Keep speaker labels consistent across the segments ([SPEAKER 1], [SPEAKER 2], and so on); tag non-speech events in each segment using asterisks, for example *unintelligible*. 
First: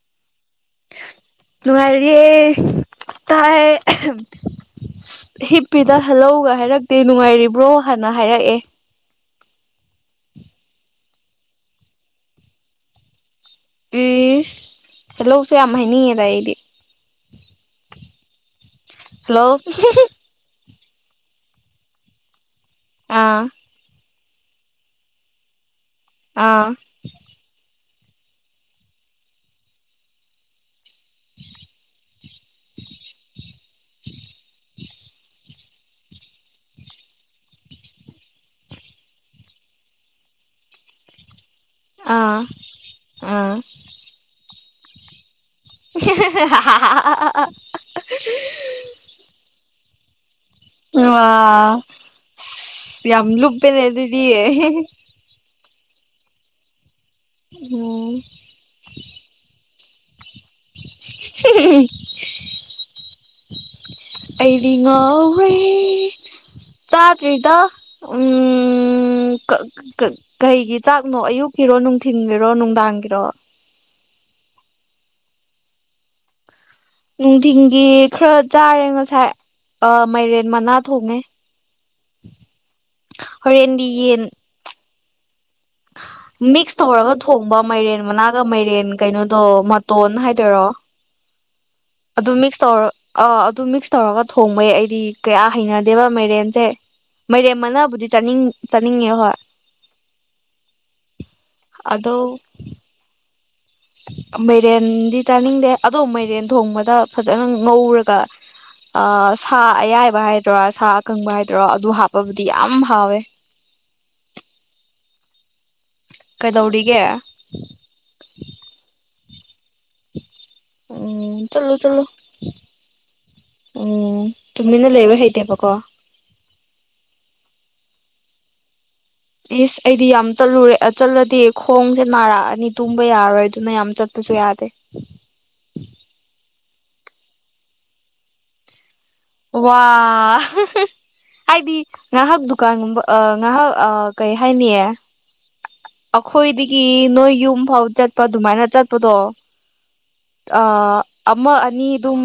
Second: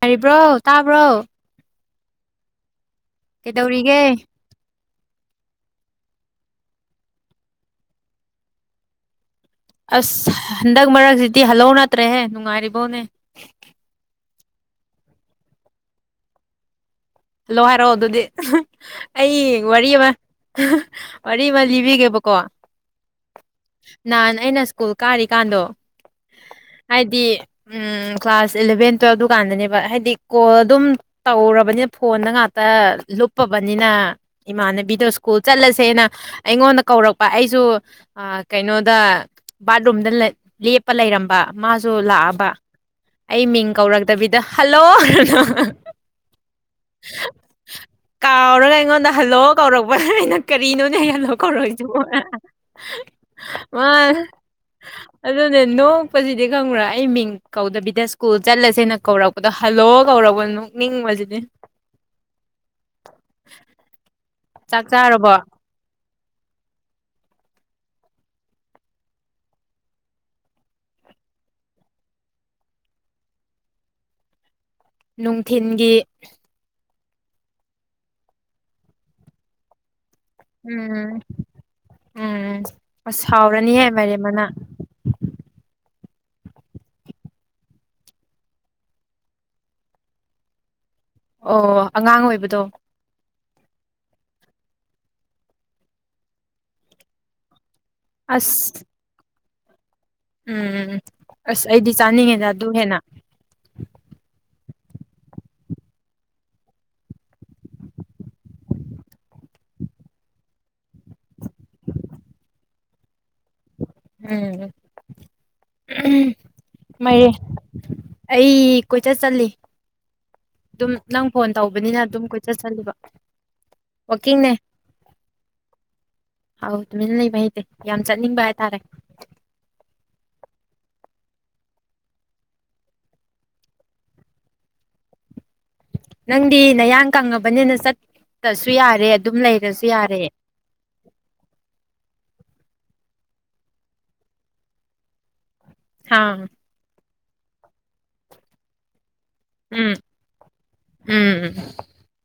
[SPEAKER 1] ꯌꯥꯔꯤꯕ꯭ꯔꯣ ꯇꯥꯕ꯭ꯔꯣ
[SPEAKER 2] ꯌꯦ ꯇꯥꯏ
[SPEAKER 1] ꯀꯩꯗꯧꯔꯤꯒꯦ
[SPEAKER 2] ꯍꯤꯞꯄꯤꯗ ꯍꯜꯍꯒ ꯍꯥꯏꯔꯛꯇꯦ ꯅꯨꯡꯉꯥꯏꯔꯤꯕ꯭ꯔꯣ ꯍꯥꯟꯅ ꯍꯥꯏꯔꯛꯑꯦ
[SPEAKER 1] ꯑꯁ ꯍꯟꯗꯛ ꯃꯔꯛꯁꯤꯗꯤ ꯍꯜꯍꯧ ꯅꯠꯇ꯭ꯔꯦꯍꯦ ꯅꯨꯡꯉꯥꯏꯔꯤꯕꯧꯅꯦ
[SPEAKER 2] ꯎꯝ ꯍꯂꯣꯁꯦ ꯌꯥꯝ ꯍꯥꯏꯅꯤꯡꯉꯦꯗ ꯑꯩꯗꯤ
[SPEAKER 1] ꯍꯜꯂꯣ ꯍꯥꯏꯔꯛꯑꯣ ꯑꯗꯨꯗꯤ ꯑꯩ
[SPEAKER 2] ꯍꯜꯂꯣ
[SPEAKER 1] ꯋꯥꯔꯤ ꯑꯃ ꯋꯥꯔꯤ ꯑꯃ ꯂꯤꯕꯤꯒꯦꯕꯀꯣ
[SPEAKER 2] ꯑꯥ
[SPEAKER 1] ꯅꯍꯥꯟ ꯑꯩꯅ ꯁ꯭ꯀꯨꯜ ꯀꯥꯔꯤꯀꯥꯟꯗꯣ
[SPEAKER 2] ꯑꯥ
[SPEAKER 1] ꯍꯥꯏꯗꯤ ꯎꯝ ꯀ꯭ꯂꯥꯁ ꯏꯂꯚꯦꯟ ꯇꯨꯋꯦꯜꯞꯗꯨ ꯀꯥꯟꯗꯅꯦꯕ ꯍꯥꯏꯗꯤ ꯀꯣꯜ ꯑꯗꯨꯝ ꯇꯧꯔꯕꯅꯤ ꯐꯣꯟꯅ ꯉꯥꯛꯇ ꯂꯨꯞꯄ ꯇꯕꯅꯤꯅ ꯏꯃꯥꯟꯅꯕꯤꯗꯣ ꯁ꯭ꯀꯨꯜ ꯆꯠꯂꯁꯦꯅ ꯑꯩꯉꯣꯟꯗ ꯀꯧꯔꯛꯄ ꯑꯩꯁꯨ ꯀꯩꯅꯣꯗ ꯕꯥꯠꯔꯨꯝꯗ ꯂꯦꯞꯄ ꯂꯩꯔꯝꯕ ꯃꯥꯁꯨ ꯂꯥꯛꯑꯕ
[SPEAKER 2] ꯑꯥ
[SPEAKER 1] ꯑꯩ ꯃꯤꯡ ꯀꯧꯔꯛꯇꯕꯤꯗ ꯍꯜꯂꯣ
[SPEAKER 2] *inaudible* ꯑꯥ
[SPEAKER 1] ꯀꯥꯎꯔꯒ ꯑꯩꯉꯣꯟꯗ ꯍꯜꯂꯣ ꯀꯧꯔꯛꯄꯅꯦ ꯑꯩꯅ ꯀꯔꯤꯅꯣꯅꯦ ꯍꯗꯣ
[SPEAKER 2] ꯋꯥꯎ
[SPEAKER 1] ꯀꯧꯔꯛꯏꯁꯤ
[SPEAKER 2] ꯌꯥꯝ ꯂꯨꯞꯄꯦꯅꯦ
[SPEAKER 1] ꯃꯥ
[SPEAKER 2] ꯑꯗꯨꯗꯤ
[SPEAKER 1] ꯑꯗꯨ ꯅꯣꯛꯄꯁꯤꯗꯤ ꯈꯪꯉ꯭ꯔꯥ ꯑꯩ ꯃꯤꯡ ꯀꯧꯗꯕꯤꯗ
[SPEAKER 2] ꯎꯝ
[SPEAKER 1] ꯁ꯭ꯀꯨꯜ ꯆꯠꯂꯁꯦꯅ ꯀꯧꯔꯛꯄꯗꯣ ꯍꯜꯂꯣ ꯀꯧꯛꯔꯕ ꯃꯤ ꯃꯜꯖꯗꯤꯦ
[SPEAKER 2] *inaudible* ꯑꯩꯗꯤ
[SPEAKER 1] ꯆꯥꯛ ꯆꯥꯔꯕꯣ
[SPEAKER 2] ꯉꯥꯎꯋꯦ ꯆꯥꯗ꯭ꯔꯤꯗ ꯎꯝ ꯀꯩꯒꯤ ꯆꯥꯛꯅꯣ ꯑꯌꯨꯛꯀꯤꯔꯣ ꯅꯨꯡꯊꯤꯟꯒꯤꯔꯣ ꯅꯨꯡꯗꯥꯡꯒꯤꯔꯣ
[SPEAKER 1] ꯅꯨꯡꯊꯤꯟꯒꯤ
[SPEAKER 2] ꯅꯨꯡꯊꯤꯟꯒꯤ ꯈꯔ ꯆꯥꯔꯦ ꯉꯁꯥꯏ ꯑ ꯃꯥꯏꯔꯦꯟ ꯃꯅꯥ
[SPEAKER 1] ꯎꯝ
[SPEAKER 2] ꯊꯣꯡꯉ
[SPEAKER 1] ꯎꯝ ꯑꯁ ꯍꯥꯎꯔꯅꯤꯍꯦ
[SPEAKER 2] ꯍꯣꯔꯦꯟꯗꯤ
[SPEAKER 1] ꯃꯥꯏꯔꯦꯟ
[SPEAKER 2] ꯌꯦꯟ
[SPEAKER 1] ꯃꯅꯥ
[SPEAKER 2] ꯑ ꯃꯤꯛꯁ ꯇꯧꯔꯒ ꯊꯣꯡꯕ ꯃꯥꯏꯔꯦꯟ ꯃꯅꯥꯒ ꯃꯥꯏꯔꯦꯟ ꯀꯩꯅꯣꯗꯣ ꯃꯇꯣꯟ ꯍꯥꯏꯗꯣꯏꯔꯣ
[SPEAKER 1] ꯑꯣ ꯑꯉꯥꯡ
[SPEAKER 2] ꯑꯗꯨ ꯃꯤꯛꯁ
[SPEAKER 1] ꯑꯣꯏꯕꯗꯣ
[SPEAKER 2] ꯇꯧꯔ ꯑ ꯑꯗꯨ ꯃꯤꯛꯁ ꯇꯧꯔꯒ ꯊꯣꯡꯕꯩ ꯑꯩꯗꯤ ꯀꯌꯥ ꯍꯩꯅꯗꯦꯕ ꯃꯥꯏꯔꯦꯝꯁꯦ ꯃꯥꯏꯔꯦꯝ ꯃꯅ ꯗꯤ ꯆꯥꯅꯤꯡ ꯆꯥꯅꯤꯡꯉꯦ ꯍꯣꯏ
[SPEAKER 1] ꯎꯝꯝ ꯑꯁ ꯑꯩꯗꯤ
[SPEAKER 2] ꯑꯗꯣ
[SPEAKER 1] ꯆꯥꯅꯤꯡꯉꯤꯗ ꯑꯗꯨ ꯍꯦꯟꯅ
[SPEAKER 2] ꯃꯥꯏꯔꯦꯟꯗꯤ ꯆꯥꯅꯤꯡꯗꯦ ꯑꯗꯣ ꯃꯥꯏꯔꯦꯟ ꯊꯣꯡꯕꯗ ꯐꯖꯅ ꯉꯧꯔꯒ ꯁꯥ ꯑꯌꯥꯏꯕ ꯍꯥꯏꯗꯔꯥ ꯁꯥ ꯑꯀꯪꯕ ꯍꯥꯏꯗꯔꯥ ꯑꯗꯨ ꯍꯥꯞꯄꯕꯨꯗꯤ ꯌꯥꯝ ꯍꯥꯎꯋꯦ *inaudible*
[SPEAKER 1] ꯎꯝ
[SPEAKER 2] ꯀꯩꯗꯧꯔꯤꯒꯦ
[SPEAKER 1] ꯃꯔꯦ ꯑꯩ ꯀꯣꯏꯆꯠ ꯆꯠꯂꯤ ꯑꯗꯨꯝ ꯅꯪ
[SPEAKER 2] ꯎꯝ
[SPEAKER 1] ꯐꯣꯟ
[SPEAKER 2] ꯆꯠꯂꯨ ꯆꯠꯂꯨ
[SPEAKER 1] ꯇꯧꯕꯅꯤꯅ ꯑꯗꯨꯝ ꯀꯣꯏꯆꯠꯁꯜꯂꯤꯕ
[SPEAKER 2] ꯎꯝ ꯇꯨꯃꯤꯅ ꯂꯩꯕ ꯍꯩꯇꯦꯕꯀꯣ
[SPEAKER 1] ꯍ ꯑꯗꯨꯃꯤꯅ ꯂꯩꯕ ꯍꯩꯗꯤꯦ ꯌꯥꯝ ꯆꯠꯅꯤꯡꯕ ꯍꯥꯏꯇꯥꯔꯦ
[SPEAKER 2] ꯏꯁ ꯑꯩꯗꯤ ꯌꯥꯝ ꯆꯠꯂꯨꯔꯦ ꯆꯠꯂꯗꯤ ꯈꯣꯡꯁꯦ ꯅꯥꯔꯛꯑꯅꯤ ꯇꯨꯝꯕ ꯌꯥꯔꯣꯏ ꯑꯗꯨꯅ ꯌꯥꯝ ꯆꯠꯇꯂ ꯁꯨ ꯌꯥꯗꯦ
[SPEAKER 1] ꯅꯪꯗꯤ ꯅꯌꯥꯡ ꯀꯪꯉꯕꯅꯤꯅ ꯆꯠꯁꯨ ꯌꯥꯔꯦ ꯑꯗꯨꯝ
[SPEAKER 2] ꯋꯥ
[SPEAKER 1] ꯂꯩꯔꯁꯨ ꯌꯥꯔꯦ
[SPEAKER 2] ꯍꯥꯏꯗꯤ ꯍ ꯗꯨꯀꯥꯟꯒꯨꯝꯕ ꯉꯥꯏꯍꯥꯛ ꯀꯩ ꯍꯥꯏꯅꯤꯌꯦ
[SPEAKER 1] ꯑꯥ
[SPEAKER 2] ꯑꯩꯈꯣꯏꯗꯒꯤ ꯅꯣꯏ ꯌꯨꯝ ꯐꯥꯎ ꯆꯠꯄ ꯑꯗꯨꯃꯥꯏꯅ ꯆꯠꯄꯗꯣ
[SPEAKER 1] ꯎꯝ
[SPEAKER 2] ꯑ
[SPEAKER 1] ꯎꯝ
[SPEAKER 2] ꯑꯃ ꯑꯅꯤꯗꯨꯝ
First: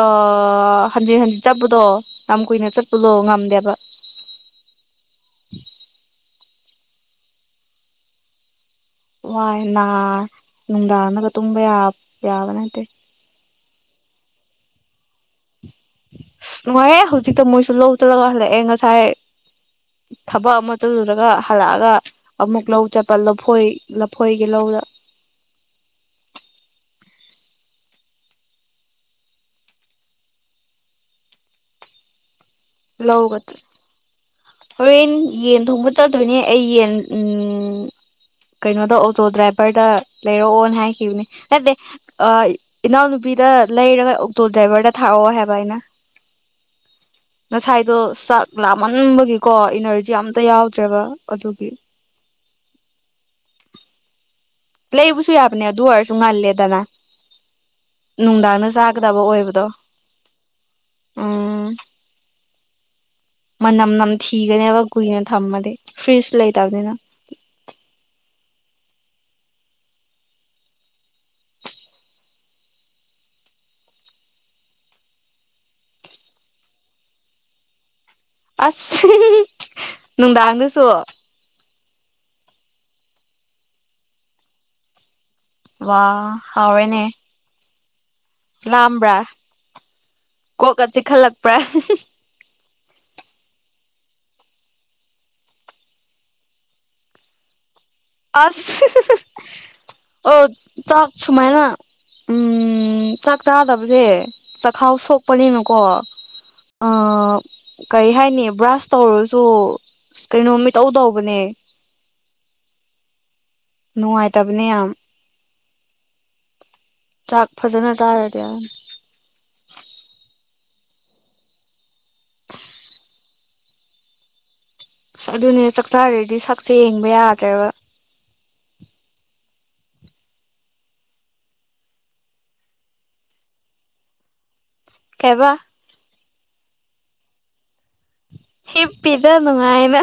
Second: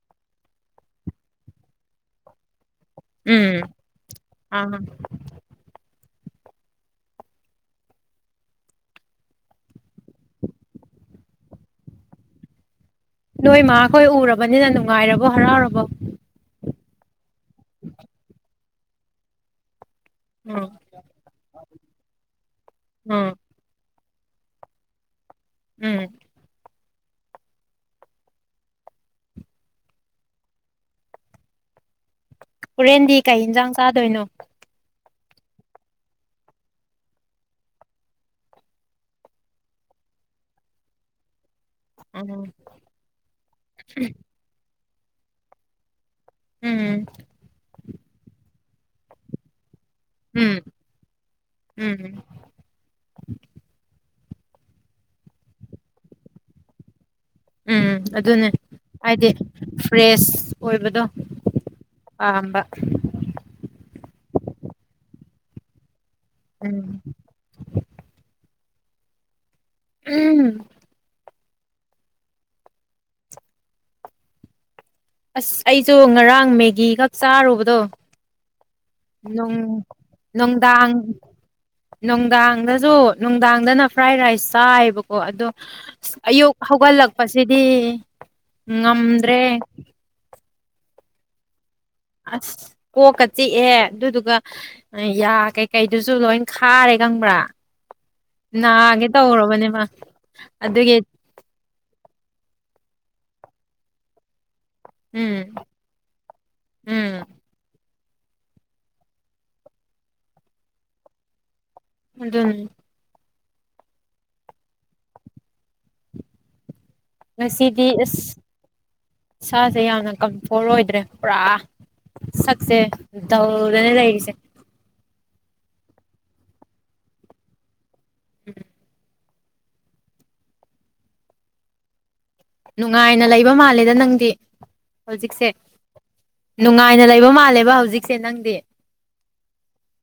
[SPEAKER 2] ꯑ ꯍꯥꯟꯖꯤ ꯍꯥꯟꯖꯤ ꯆꯠꯄꯗꯣ ꯌꯥꯝ ꯀꯨꯏꯅ ꯆꯠ ꯂꯣ
[SPEAKER 1] ꯎꯝ
[SPEAKER 2] ꯉꯝꯗꯦꯕ
[SPEAKER 1] ꯑꯥ
[SPEAKER 2] ꯋꯥꯏ ꯅꯨꯡꯗꯥꯡꯗꯒ ꯇꯨꯝꯕ ꯌꯥꯕ ꯅꯠꯇꯦ
[SPEAKER 1] ꯅꯣꯏ ꯃꯥꯈꯣꯏ ꯎꯔꯕꯅꯤꯅ ꯅꯨꯡꯉꯥꯏꯔꯕꯣ ꯍꯔꯥꯎꯔꯕꯣ
[SPEAKER 2] ꯑꯁ ꯅꯨꯡꯉꯥꯏꯔꯦ ꯍꯧꯖꯤꯛꯇ ꯃꯣꯏꯁꯨ ꯂꯧ ꯆꯂꯒ ꯍꯜꯂꯛ ꯑꯦ ꯉꯁꯥꯏ ꯊꯕꯛ
[SPEAKER 1] ꯎꯝ
[SPEAKER 2] ꯑꯃ ꯇꯧꯖꯔꯒ ꯍꯜꯂꯛꯑꯒ ꯑꯃꯨꯛ ꯂꯧ ꯆꯠꯄ
[SPEAKER 1] ꯎꯝ
[SPEAKER 2] ꯂꯐꯣꯏ ꯊꯣꯏꯒꯤ ꯂꯧꯗ
[SPEAKER 1] ꯎꯝ ꯍꯣꯔꯦꯟꯗꯤ ꯀꯩ ꯌꯦꯟꯁꯥꯡ ꯆꯥꯗꯣꯏꯅꯣ
[SPEAKER 2] ꯎ ꯌꯦꯟ ꯊꯣꯡꯕ ꯆꯗꯣꯏꯅꯦ ꯑꯩ ꯌꯦꯟ ꯎꯝ ꯀꯩꯅꯣꯗ ꯑꯣꯇꯣ ꯗ꯭ꯔꯥꯏꯚꯔꯗ ꯂꯩꯔꯛꯑꯣꯅ ꯍꯥꯏꯈꯤꯕꯅꯦ ꯅꯠꯇꯦ
[SPEAKER 1] ꯎꯝ
[SPEAKER 2] ꯏꯅꯥꯎꯅꯨꯄꯤꯗ ꯂꯩꯔꯒ ꯑꯣꯛꯇꯣ ꯗ꯭ꯔꯥꯏꯚꯔꯗ ꯊꯥꯛꯑꯣ ꯍꯥꯏꯕ ꯑꯩꯅ
[SPEAKER 1] ꯎꯝ
[SPEAKER 2] ꯉꯁꯥꯏꯗꯣ ꯆꯥꯛ ꯂꯥꯝꯍꯟꯕꯒꯤꯀꯣ ꯏꯅꯔꯖꯤ ꯌꯥꯝꯇ
[SPEAKER 1] ꯎꯝ
[SPEAKER 2] ꯌꯥꯎꯗ꯭ꯔꯦꯕ ꯑꯗꯨꯒꯤ
[SPEAKER 1] ꯎꯝ
[SPEAKER 2] ꯄ꯭ꯂꯦꯕꯨꯁꯨꯨ ꯌꯥꯕꯅꯦ ꯑꯗꯨ ꯑꯣꯢꯔꯁꯨ ꯉꯜꯂꯦꯗꯅ
[SPEAKER 1] ꯎꯝ ꯑꯗꯨꯅꯦ
[SPEAKER 2] ꯅꯨꯡꯗꯥꯡꯅ ꯆꯥꯒꯗꯕ
[SPEAKER 1] ꯍꯥꯏꯗꯤ
[SPEAKER 2] ꯑꯣꯏꯕꯗꯣ ꯎꯝ
[SPEAKER 1] ꯑꯝꯕ
[SPEAKER 2] ꯃꯅꯝ ꯅꯝ ꯊꯤꯒꯅꯦ ꯌꯥꯋꯥ ꯈꯨꯨꯏꯅ ꯊꯃꯗꯤ ꯐ꯭ꯔꯤꯖꯁꯨ ꯂꯩꯇꯅꯤꯅ
[SPEAKER 1] ꯎꯝ ꯎꯝ ꯑꯁ ꯑꯩꯁꯨ ꯉꯔꯥꯡ ꯃꯦꯒꯤꯒꯛ ꯆꯥꯔꯨꯕꯗꯣ
[SPEAKER 2] ꯑꯁ
[SPEAKER 1] ꯅꯨꯡ
[SPEAKER 2] ꯅꯨꯡꯗꯥꯡꯗꯁꯨ
[SPEAKER 1] ꯅꯨꯡꯗꯥꯡ ꯅꯨꯡꯗꯥꯡꯗꯁꯨ ꯅꯨꯡꯗꯥꯡꯗꯅ ꯐ꯭ꯔꯥꯏ ꯔꯥꯏꯁ ꯆꯥꯏꯕꯀꯣ ꯑꯣ ꯑꯗꯣ
[SPEAKER 2] ꯋꯥ
[SPEAKER 1] ꯑꯌꯨꯛ
[SPEAKER 2] ꯍꯥꯎꯔꯦꯅꯦ
[SPEAKER 1] ꯍꯧꯒꯠꯂꯛꯄꯁꯤꯗꯤ
[SPEAKER 2] ꯂꯥꯝꯕ꯭ꯔꯥ
[SPEAKER 1] ꯉꯝꯗ꯭ꯔꯦ
[SPEAKER 2] ꯀꯣꯛꯀ ꯆꯤꯈꯜꯂꯛꯄ꯭ꯔꯥ
[SPEAKER 1] ꯑꯁ ꯀꯣꯛꯀ ꯆꯤꯛꯑꯦ ꯑꯗꯨꯗꯨꯒ ꯌꯥ ꯀꯩꯀꯩꯗꯨꯁꯨ ꯂꯣꯏ ꯈꯥꯔꯦ ꯈꯪꯕ꯭ꯔꯥ
[SPEAKER 2] ꯑꯁ
[SPEAKER 1] ꯅꯥꯒꯦ ꯇꯧꯔꯕꯅꯦꯕ
[SPEAKER 2] ꯑꯣ
[SPEAKER 1] ꯑꯗꯨꯒꯤ
[SPEAKER 2] ꯆꯥꯛ ꯁꯨꯃꯥꯏꯅ ꯎꯝ ꯆꯥꯛ ꯆꯥꯗꯕꯁꯦ ꯆꯈꯥꯎ
[SPEAKER 1] ꯎꯝ
[SPEAKER 2] ꯁꯣꯛꯄꯅꯤꯅꯀꯣ
[SPEAKER 1] ꯎꯝ
[SPEAKER 2] ꯀꯔꯤ ꯍꯥꯏꯅꯤ ꯕ꯭ꯔꯁ ꯇꯧꯔꯁꯨ ꯀꯩꯅꯣ ꯃꯤꯇꯧ ꯇꯧꯕꯅꯦ
[SPEAKER 1] ꯑꯗꯨ
[SPEAKER 2] ꯅꯨꯡꯉꯥꯏꯇꯕꯅꯦ ꯌꯥꯝ ꯆꯥꯛ
[SPEAKER 1] ꯉꯁꯤꯗꯤ
[SPEAKER 2] ꯐꯖꯅ
[SPEAKER 1] ꯑꯁ
[SPEAKER 2] ꯆꯥꯔꯗꯤ
[SPEAKER 1] ꯁꯥꯁꯦ ꯌꯥꯝꯅ ꯀꯝ ꯍꯣꯏꯗ꯭ꯔꯦ ꯄꯨꯔꯥ ꯁꯛꯁꯦ ꯗꯜꯗꯅ ꯂꯩꯔꯤꯁꯦ
[SPEAKER 2] ꯑꯗꯨꯅꯦ ꯆꯥꯛꯆꯥꯥꯔꯗꯤ ꯁꯛꯁꯦ ꯌꯦꯡꯕ ꯌꯥꯗ꯭ꯔꯕ
[SPEAKER 1] ꯎꯝ ꯅꯨꯡꯉꯥꯏꯅ ꯂꯩꯕ ꯃꯥꯜꯂꯦꯗ ꯅꯪꯗꯤ ꯍꯧꯖꯤꯛꯁꯦ
[SPEAKER 2] ꯀꯩꯕ
[SPEAKER 1] ꯅꯨꯡꯉꯥꯏꯅ ꯂꯩꯕ ꯃꯥꯜꯂꯦꯕ ꯍꯧꯖꯤꯛ
[SPEAKER 2] ꯍꯤꯞ ꯄꯤꯗ ꯅꯨꯡꯉꯥꯏꯅ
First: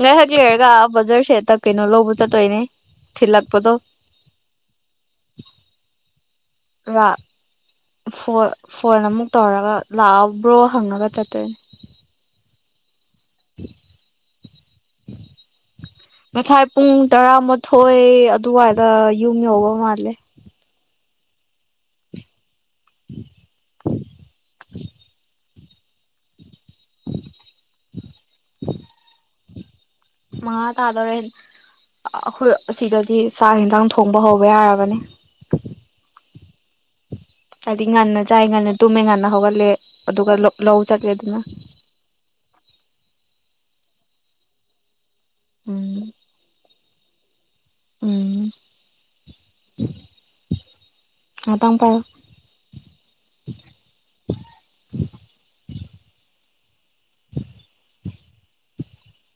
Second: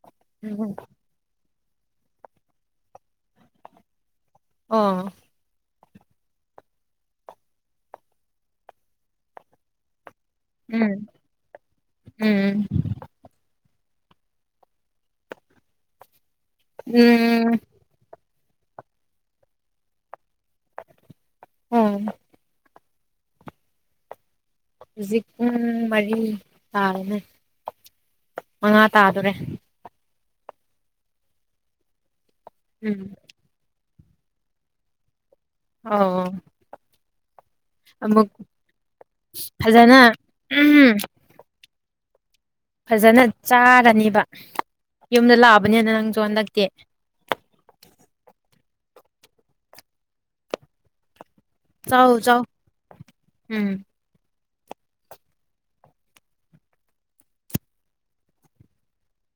[SPEAKER 2] ꯉꯥꯏꯍꯖꯤꯔꯒ ꯕꯖꯥꯔ ꯁꯦꯠꯇ ꯀꯩꯅꯣ ꯂꯧꯕ ꯆꯠꯇꯣꯏꯅꯦ ꯊꯤꯜꯂꯛꯄꯗꯣ
[SPEAKER 1] ꯑ
[SPEAKER 2] ꯐꯣꯟ ꯑꯃꯨꯛ ꯇꯧꯔꯒ ꯂꯥꯛꯑꯣ ꯕ꯭ꯔꯣ
[SPEAKER 1] ꯎꯝ
[SPEAKER 2] ꯍꯪꯉꯒ ꯆꯠꯇꯣꯢꯅꯤ
[SPEAKER 1] ꯎꯝ
[SPEAKER 2] ꯉꯁꯥꯏ ꯄꯨꯡ
[SPEAKER 1] ꯎꯝ
[SPEAKER 2] ꯇꯔꯥꯃꯥꯊꯣꯏ ꯑꯗꯨꯋꯥꯏꯗ ꯌꯨꯝ ꯌꯧꯕ ꯃꯥꯜꯂꯦ
[SPEAKER 1] ꯎꯝ
[SPEAKER 2] *inaudible*
[SPEAKER 1] ꯖꯤꯛ ꯄꯨꯡ ꯃꯔꯤ ꯇꯥꯔꯦꯅꯦ ꯃꯉꯥ ꯇꯥꯗꯣꯔꯦ
[SPEAKER 2] ꯃꯉꯥ ꯇꯥꯗꯣꯔꯦ ꯑꯩꯈꯣꯏ
[SPEAKER 1] ꯎꯝ
[SPEAKER 2] ꯁꯤꯗꯗꯤ ꯆꯥ ꯏꯟꯁꯥꯡ ꯊꯣ ꯊꯣꯡꯕ ꯍꯧꯕ ꯌꯥꯔꯕꯅꯤ
[SPEAKER 1] ꯑꯣ
[SPEAKER 2] ꯍꯥꯏꯗꯤ ꯉꯟꯅ
[SPEAKER 1] ꯑꯃꯨꯛ
[SPEAKER 2] ꯆꯥꯏ ꯉꯥꯟꯂ ꯇꯨꯝꯃꯦ ꯉꯟꯅ ꯍꯧꯒꯠꯂꯦ
[SPEAKER 1] ꯐꯖꯅ
[SPEAKER 2] ꯑꯗꯨꯒ ꯂꯧ
[SPEAKER 1] ꯎꯝ
[SPEAKER 2] ꯆꯠꯂꯦ ꯑꯗꯨꯅ
[SPEAKER 1] ꯐꯖꯅ ꯆꯥꯔꯅꯦꯕ ꯌꯨꯝꯗ ꯂꯥꯛꯑꯕꯅꯦꯅ
[SPEAKER 2] ꯎꯝ
[SPEAKER 1] ꯅꯪꯁꯨ ꯍꯟꯗꯛꯇꯤ
[SPEAKER 2] ꯎ *inaudible*
[SPEAKER 1] ꯆꯥꯎ ꯆꯥꯎ ꯎꯝ
[SPEAKER 2] *inaudible* *inaudible*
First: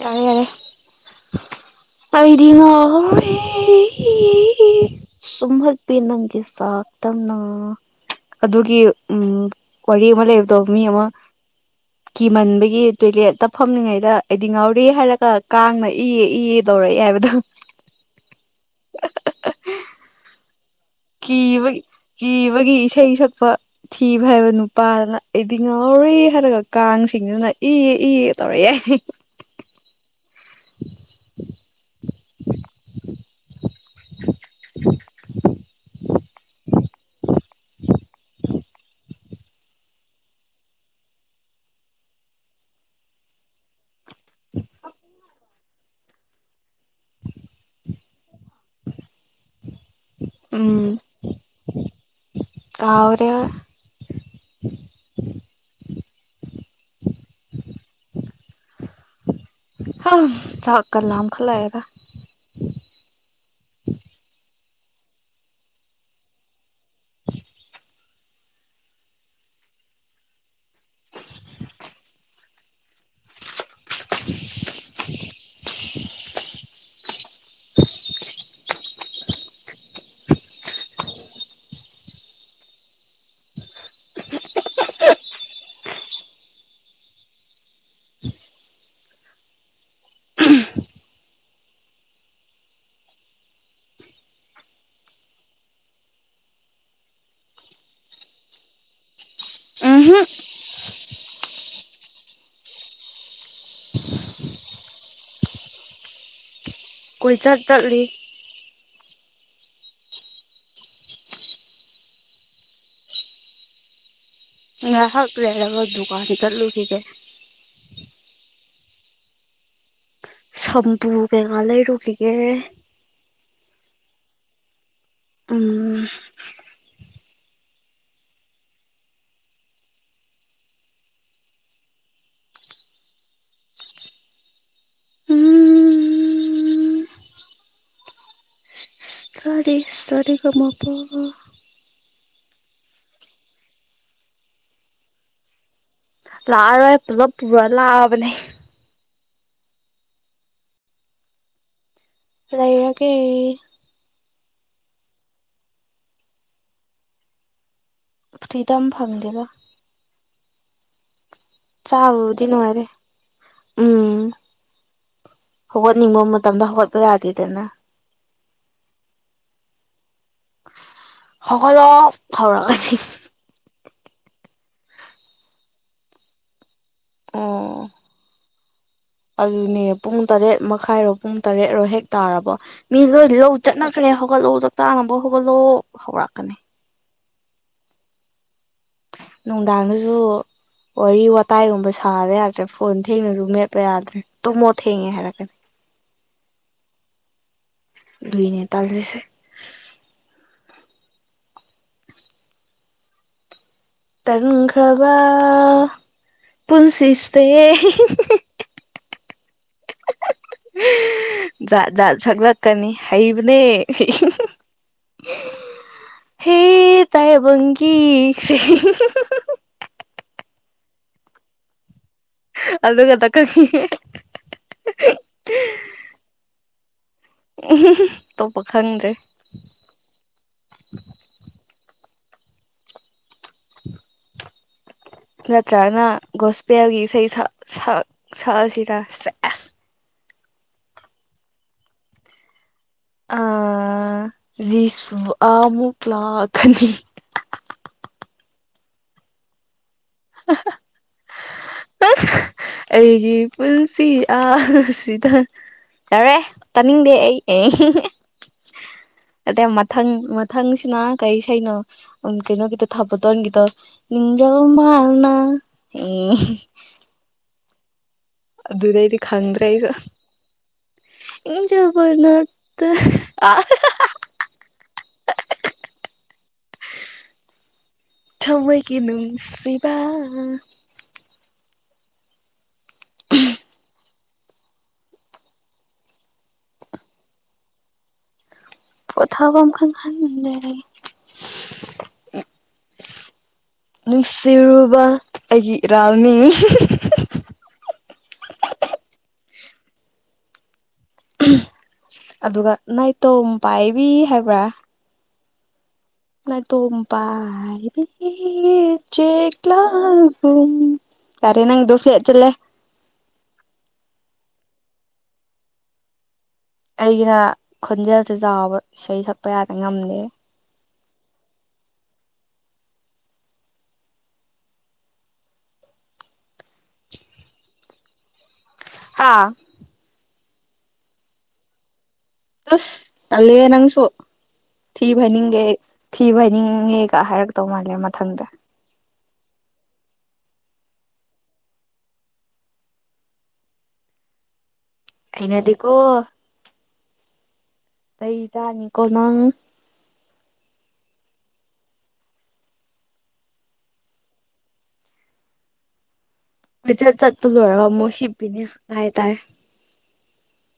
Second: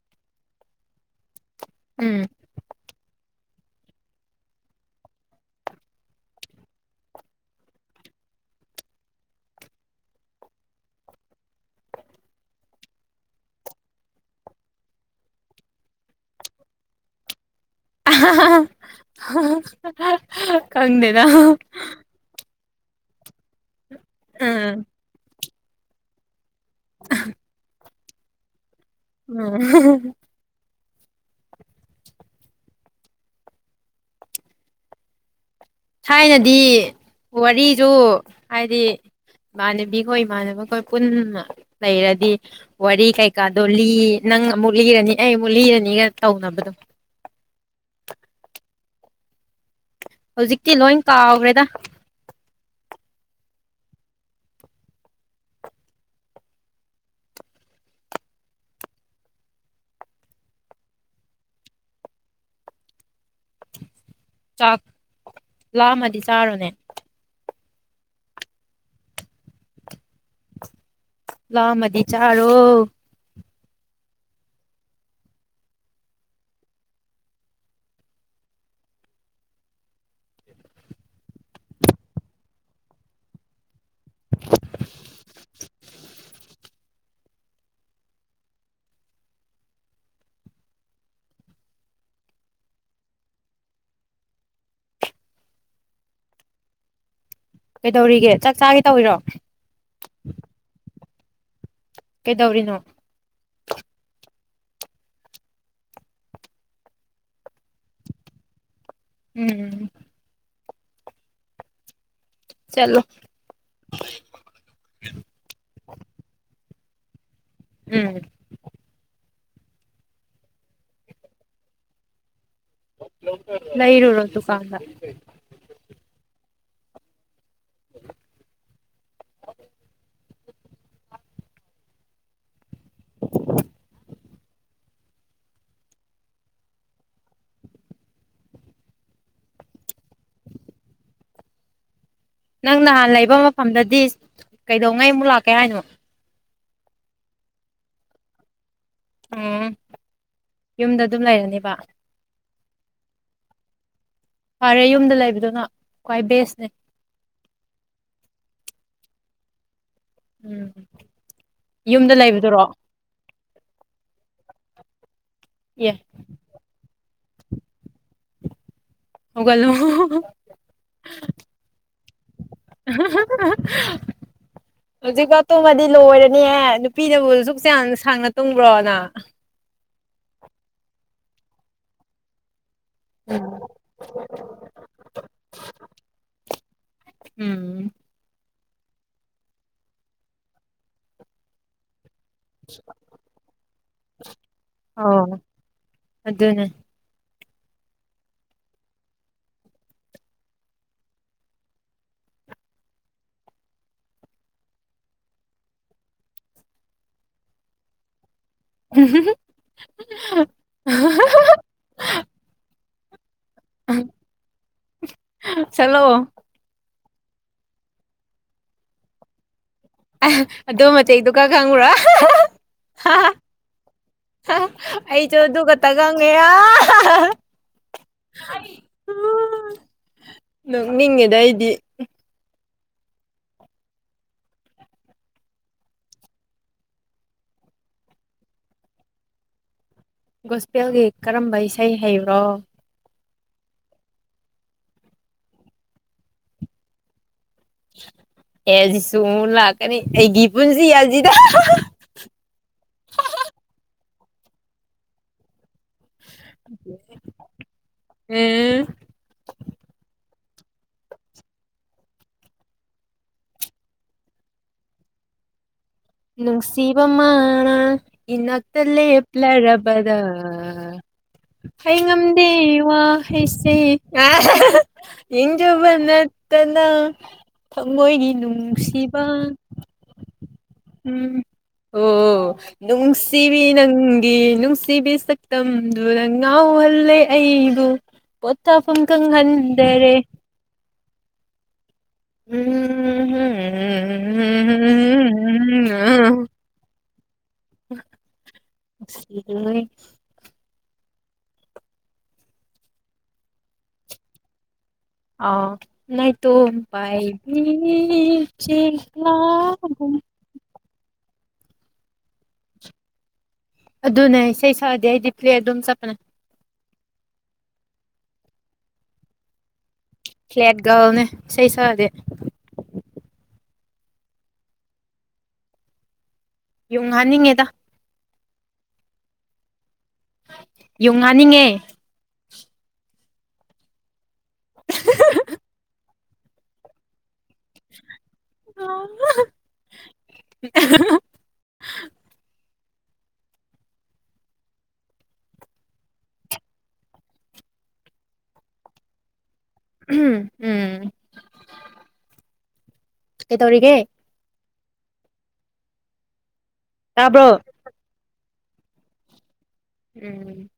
[SPEAKER 2] ꯌꯥꯔꯦ ꯌꯥꯔꯦ
[SPEAKER 1] ꯎꯝ
[SPEAKER 2] ꯑꯩꯗꯤꯅ ꯑꯦ ꯁꯨꯝꯍꯠꯄꯤ ꯅꯪꯒꯤ ꯆꯥꯛ ꯇꯝꯅ ꯑꯗꯨꯒꯤ ꯎꯝ ꯋꯥꯔꯤ ꯑꯃ ꯂꯩꯕꯗꯣ ꯃꯤ ꯑꯃ ꯀꯤꯃꯟꯕꯒꯤ ꯇꯣꯏꯂꯦꯠ ꯇꯞ ꯐꯝꯂꯤꯉꯩꯗ ꯑꯩꯗꯤ ꯉꯥꯎꯔꯦ ꯍꯥꯏꯔꯒ ꯀꯥꯡꯅ ꯏꯌꯦ ꯏꯌꯦ ꯇꯧꯔꯛꯑꯦ ꯍꯥꯏꯕꯗꯣ
[SPEAKER 1] ꯑꯍꯥꯍꯥ ꯍꯥꯍ ꯀꯪꯗꯦꯅ
[SPEAKER 2] ꯕꯒꯤ ꯏꯁꯩ ꯁꯛꯄ ꯊꯤ ꯐꯥꯢꯕ
[SPEAKER 1] ꯎꯝ
[SPEAKER 2] ꯅꯨꯄꯥꯗꯨꯅ ꯑꯩꯗꯤ ꯉꯥꯎꯔꯦ ꯍꯥꯏꯔꯒ ꯀꯥꯡꯁꯤꯡꯗꯨꯅ ꯏꯦ ꯏꯦ ꯇꯧꯔꯛꯑꯦ
[SPEAKER 1] ꯎꯝ
[SPEAKER 2] *inaudible*
[SPEAKER 1] ꯊꯥꯏꯅꯗꯤ ꯋꯥꯔꯤꯁꯨ ꯍꯥꯏꯗꯤ ꯏꯃꯥꯟꯅꯕꯤꯈꯣꯏ ꯏꯃꯥꯟꯅꯕꯈꯣꯏ ꯄꯨꯟꯅ ꯂꯩꯔꯗꯤ ꯋꯥꯔꯤ ꯀꯩꯀꯥꯗꯣ ꯂꯤ ꯅꯪ ꯑꯃꯨꯛ ꯂꯤꯔꯅꯤ ꯑꯩ ꯑꯃꯨꯛ ꯂꯤꯔꯅꯤꯒ ꯇꯧꯅꯕꯗꯣ ꯍꯧꯖꯤꯛꯇꯤ ꯂꯣꯏ
[SPEAKER 2] ꯎꯝ
[SPEAKER 1] ꯀꯥꯎꯈ꯭ꯔꯦꯗ
[SPEAKER 2] ꯗ *unintelligible* ꯍꯤ ꯆꯥꯛ ꯀꯥꯡ ꯂꯝꯈꯠꯂꯛꯑꯦꯗ
[SPEAKER 1] ꯆꯥꯛ ꯂꯥꯝꯃꯗꯤ ꯆꯥꯔꯣꯅꯦ
[SPEAKER 2] *inaudible*
[SPEAKER 1] ꯂꯝꯃꯗꯤ ꯆꯥꯔꯣ
[SPEAKER 2] *unintelligible* *unintelligible*
[SPEAKER 1] ꯀꯩꯗꯧꯔꯤꯒꯦ ꯆꯥꯛ ꯆꯥꯒꯦ ꯇꯧꯢꯔꯣ
[SPEAKER 2] ꯎꯝꯍꯝ
[SPEAKER 1] ꯀꯩꯗꯧꯔꯤꯅꯣ
[SPEAKER 2] ꯀꯣꯏꯆꯠ ꯆꯠꯂꯤ
[SPEAKER 1] ꯎꯝ ꯆꯠꯂꯣ
[SPEAKER 2] ꯉꯥꯢꯍꯥꯛ ꯂꯩꯔꯒ ꯗꯨꯀꯥꯟ ꯆꯠꯂꯨꯈꯤꯒꯦ
[SPEAKER 1] ꯎꯝ
[SPEAKER 2] ꯁꯝꯄꯨ ꯀꯩꯒꯥ ꯂꯩꯔꯨꯒꯤꯒꯦ
[SPEAKER 1] ꯂꯩꯔꯨꯔꯣ ꯗꯨꯀꯥꯟꯗ
[SPEAKER 2] ꯎꯝ
[SPEAKER 1] *inaudible*
[SPEAKER 2] ꯎꯝ ꯁꯥ ꯔꯦ ꯁꯥ ꯔꯦ ꯒ ꯃꯥ ꯄꯥ ꯒꯥ
[SPEAKER 1] ꯅꯪ ꯅꯍꯥꯟ ꯂꯩꯕ ꯃꯐꯝꯗꯗꯤ ꯀꯩꯗꯧꯉꯩ ꯑꯃꯨꯛ ꯂꯥꯛꯀꯦ ꯍꯥꯏꯅꯣ
[SPEAKER 2] ꯂꯥꯛꯑꯔꯣꯏ ꯄꯨꯂꯞ ꯄꯨꯔꯥ ꯂꯥꯛꯑꯕꯅꯤ
[SPEAKER 1] ꯎꯝ ꯌꯨꯝꯗ ꯑꯗꯨꯝ ꯂꯩꯔꯅꯦꯕ
[SPEAKER 2] ꯂꯩꯔꯒꯦ
[SPEAKER 1] ꯐꯔꯦ ꯌꯨꯝꯗ ꯂꯩꯕꯗꯨꯅ ꯈ꯭ꯋꯥꯏ ꯕꯦꯁꯅꯦ
[SPEAKER 2] ꯐ꯭ꯔꯤꯗꯝ ꯐꯪꯗꯦꯗ
[SPEAKER 1] ꯎꯝ ꯌꯨꯝꯗ
[SPEAKER 2] ꯆꯥꯕꯕꯨꯗꯤ
[SPEAKER 1] ꯂꯩꯕꯗꯨꯔꯣ
[SPEAKER 2] ꯅꯨꯡꯉꯥꯢꯔꯦ ꯎꯝ
[SPEAKER 1] ꯑꯦ
[SPEAKER 2] ꯍꯧꯒꯠꯅꯤꯡꯕ ꯃꯇꯝꯗ ꯍꯧꯒꯠꯄ ꯌꯥꯗꯦꯗꯅ
[SPEAKER 1] ꯍꯧꯒꯠꯂꯣ
[SPEAKER 2] ꯍꯧꯒꯠꯂꯣ ꯐꯥꯎꯔꯛꯑꯅꯤ
[SPEAKER 1] ꯍꯧꯖꯤꯛ ꯐꯥꯎ ꯇꯨꯝꯃꯗꯤ ꯂꯣꯏꯔꯅꯤꯍꯦ ꯅꯨꯄꯤꯅꯕꯨ ꯑꯁꯨꯨꯛ
[SPEAKER 2] ꯑꯣ
[SPEAKER 1] ꯁꯥꯡꯅ ꯁꯥꯡꯅ ꯇꯨꯝꯕ꯭ꯔꯣ ꯅꯪ
[SPEAKER 2] ꯑꯗꯨꯅꯦ ꯄꯨꯡ ꯇꯔꯦꯠ ꯃꯈꯥꯏꯔꯣ ꯄꯨꯡ ꯇꯔꯦꯠꯔꯣ ꯍꯦꯛ ꯇꯥꯔꯕ ꯃꯤ ꯂꯣꯏ ꯂꯧ ꯆꯠꯅꯈ꯭ꯔꯦ ꯍꯧꯒꯠꯂꯣ ꯆꯥꯛ ꯆꯥꯅꯕ ꯍꯧꯒꯠꯂꯣ ꯍꯧꯔꯛꯀꯅꯤ
[SPEAKER 1] ꯎꯝ
[SPEAKER 2] ꯅꯨꯡꯗꯥꯡꯗꯁꯨ ꯋꯥꯔꯤ ꯋꯥꯇꯥꯏꯒꯨꯝꯕ ꯁ ꯊꯥꯔꯦ ꯌꯥꯗ꯭ꯔꯦ ꯐꯣꯟ ꯊꯦꯡꯅꯁꯨ ꯃꯦꯠꯄ ꯌꯥꯗ꯭ꯔꯦ ꯇꯨꯝꯃꯣ ꯊꯦꯡꯉꯦ ꯍꯥꯏꯔꯛꯀꯅꯤ
[SPEAKER 1] ꯑꯗꯨꯅꯤ
[SPEAKER 2] ꯂꯨꯢꯅꯦ ꯇꯜꯂꯤꯁꯦ ꯇꯟꯈ꯭ꯔꯕ ꯄꯨꯟꯁꯤꯁꯦ ꯖꯥꯠ ꯖꯥꯠ ꯁꯛꯂꯛꯀꯅꯤ ꯍꯩ ꯅꯦ
[SPEAKER 1] ꯁꯛꯂꯛꯑꯣ
[SPEAKER 2] ꯍꯦ ꯇꯥꯏꯕꯪ ꯀꯤ ꯁꯤꯡ
[SPEAKER 1] ꯑ ꯑꯗꯣ ꯑꯗꯣ ꯃꯇꯦꯛ ꯈꯪꯕꯔꯣ
[SPEAKER 2] ꯑꯗꯨꯒ ꯈꯥꯇꯥ ꯈꯪꯉꯤ
[SPEAKER 1] ꯑꯩꯁꯨ ꯑꯗꯨꯒ ꯈꯛꯇ ꯉꯪꯉꯦ
[SPEAKER 2] ꯎ ꯑꯇꯣꯞꯄ ꯈꯪꯗ꯭ꯔꯦ
[SPEAKER 1] ꯅꯣꯛꯅꯤꯡꯉꯦꯗ ꯑꯩꯗꯤ
[SPEAKER 2] *unintelligible* ꯅꯠꯇ꯭ꯔꯒꯅ ꯒꯣꯁꯄꯦꯜꯒꯤ ꯏꯁꯩ ꯁꯛ ꯁꯛ ꯁꯛꯑꯁꯤꯅ ꯁꯁ
[SPEAKER 1] ꯒꯣꯁꯄꯦꯜꯒꯤ ꯀꯔꯝꯕ ꯏꯁꯩ ꯍꯩꯕ꯭ꯔꯣ
[SPEAKER 2] ꯑꯥ ꯔꯤꯁ ꯑꯃꯨꯛ ꯂꯥꯛꯀꯅꯤ
[SPEAKER 1] ꯑꯦ ꯑꯁꯤ ꯁ ꯂꯥꯛꯀꯅꯤ ꯑꯩꯒꯤ ꯄꯨꯟꯁꯤ ꯑꯁꯤꯗ
[SPEAKER 2] ꯑꯁ ꯑꯩꯒꯤ ꯄꯨꯟꯁꯤ ꯑ ꯑꯁꯤꯗ ꯌꯥꯔꯦ ꯇꯥꯅꯤꯡꯗꯦ ꯑꯩ
[SPEAKER 1] ꯎꯝ
[SPEAKER 2] ꯑꯗ ꯃꯊꯪ ꯊꯪꯁꯤꯅ ꯀꯩ ꯁꯩꯅꯣ ꯀꯩꯅꯣꯒꯤꯗ ꯊꯥꯕꯠꯇꯣꯟꯒꯤꯗꯣ ꯅꯤꯡꯖ ꯃꯥꯜꯅ ꯑꯣ
[SPEAKER 1] ꯁꯤꯕ ꯃꯥ ꯏꯅꯛꯇ ꯂꯩ
[SPEAKER 2] ꯑꯗꯨꯗꯩꯗꯤ ꯈꯪꯗ꯭ꯔꯦ ꯑꯩꯁꯨ
[SPEAKER 1] ꯄ꯭ꯂꯔꯔꯕꯗ ꯍꯩ
[SPEAKER 2] ꯅꯤꯡꯖꯧꯕ
[SPEAKER 1] ꯉꯝꯗꯦ ꯏ
[SPEAKER 2] ꯅꯠꯇ
[SPEAKER 1] ꯋꯥ
[SPEAKER 2] ꯑ
[SPEAKER 1] ꯍꯁꯦ ꯏꯖꯣ ꯅꯠꯇꯅ ꯊꯃꯣꯏꯒꯤ
[SPEAKER 2] ꯊꯃꯣꯏꯒꯤ
[SPEAKER 1] ꯅꯨꯡꯁꯤꯕ
[SPEAKER 2] ꯅꯨꯡꯁꯤꯕ
[SPEAKER 1] ꯎꯝ ꯑꯣ ꯅꯅꯨꯡꯪꯁꯤꯕꯤ ꯅꯪ ꯒꯤ ꯅꯨꯡꯁꯤꯕꯤ ꯁꯛꯇꯝꯗꯨꯗ ꯉꯥꯎꯍꯜꯂꯦ ꯑꯩꯕꯨ ꯇ ꯐꯪ ꯀꯪ
[SPEAKER 2] ꯄꯣꯊꯥꯐꯝ
[SPEAKER 1] ꯉꯟꯗꯦꯔꯦ
[SPEAKER 2] ꯑ
[SPEAKER 1] ꯎꯝ
[SPEAKER 2] ꯅꯨꯡꯁꯤꯔꯨꯕ ꯑꯩꯒꯤ ꯔꯥꯎꯅꯤ
[SPEAKER 1] ꯁꯤ
[SPEAKER 2] ꯑꯗꯨꯒ ꯅꯥꯏꯇꯣꯝ ꯄꯥꯏꯕꯤ ꯍꯥꯏꯕ꯭ꯔꯥ
[SPEAKER 1] ꯑꯥ
[SPEAKER 2] ꯉ
[SPEAKER 1] ꯅꯥꯏꯇꯣꯝ
[SPEAKER 2] ꯇꯣꯝ
[SPEAKER 1] ꯄꯥꯏꯕꯤ
[SPEAKER 2] ꯄꯏ ꯆꯦ ꯀꯒ
[SPEAKER 1] ꯆꯦꯛꯂꯥꯒꯨꯝ
[SPEAKER 2] ꯀꯔꯤꯦꯅꯥ ꯗꯨꯐꯗ ꯆꯂꯦ
[SPEAKER 1] ꯑꯗꯨꯅꯦ ꯏꯁꯩ ꯁꯛꯗꯤ ꯑꯩꯗꯤ ꯄꯤ꯭ꯂ ꯑꯗꯨꯝ ꯆꯞꯄꯅꯦ
[SPEAKER 2] ꯑꯩꯒꯤꯅ ꯈꯣꯟꯖꯦꯜꯁꯦ ꯆꯥꯎꯕ ꯏꯁꯩ ꯁꯛꯄ ꯌꯥꯗ ꯉꯝꯗꯦ
[SPEAKER 1] ꯒꯥꯅꯦ ꯏꯁꯩ ꯁꯥꯗꯤꯦ ꯌꯨꯡꯍꯟꯅꯤꯡꯉꯦꯗ
[SPEAKER 2] ꯑꯥ
[SPEAKER 1] ꯌꯨꯝ ꯉꯥꯅꯤꯡꯉꯦ
[SPEAKER 2] ꯇꯁ ꯑꯂꯦ ꯅꯪꯁꯨ ꯊꯤꯕꯅꯤꯡꯦ ꯊꯤꯕ ꯍꯥꯏꯅꯤꯡꯉꯦꯒ ꯍꯥꯏꯔꯛꯇꯧ ꯃꯥꯜꯂꯦ ꯃꯊꯪꯗ
[SPEAKER 1] ꯑ
[SPEAKER 2] ꯍꯅꯗꯤꯀꯣ ꯑꯩꯩ ꯇꯅꯤ ꯀꯣꯅꯥ
[SPEAKER 1] ꯎꯝ ꯎꯝ ꯑꯦꯗꯧꯒ
[SPEAKER 2] ꯂꯤꯆꯠ
[SPEAKER 1] ꯇꯥꯕ꯭ꯔꯣ
[SPEAKER 2] ꯆꯠꯄ ꯂꯣꯏꯔꯒ ꯑꯃꯨꯛ ꯍꯤꯞꯄꯤꯅꯦ ꯇꯥꯏ ꯇꯥꯏ
[SPEAKER 1] ꯎꯝ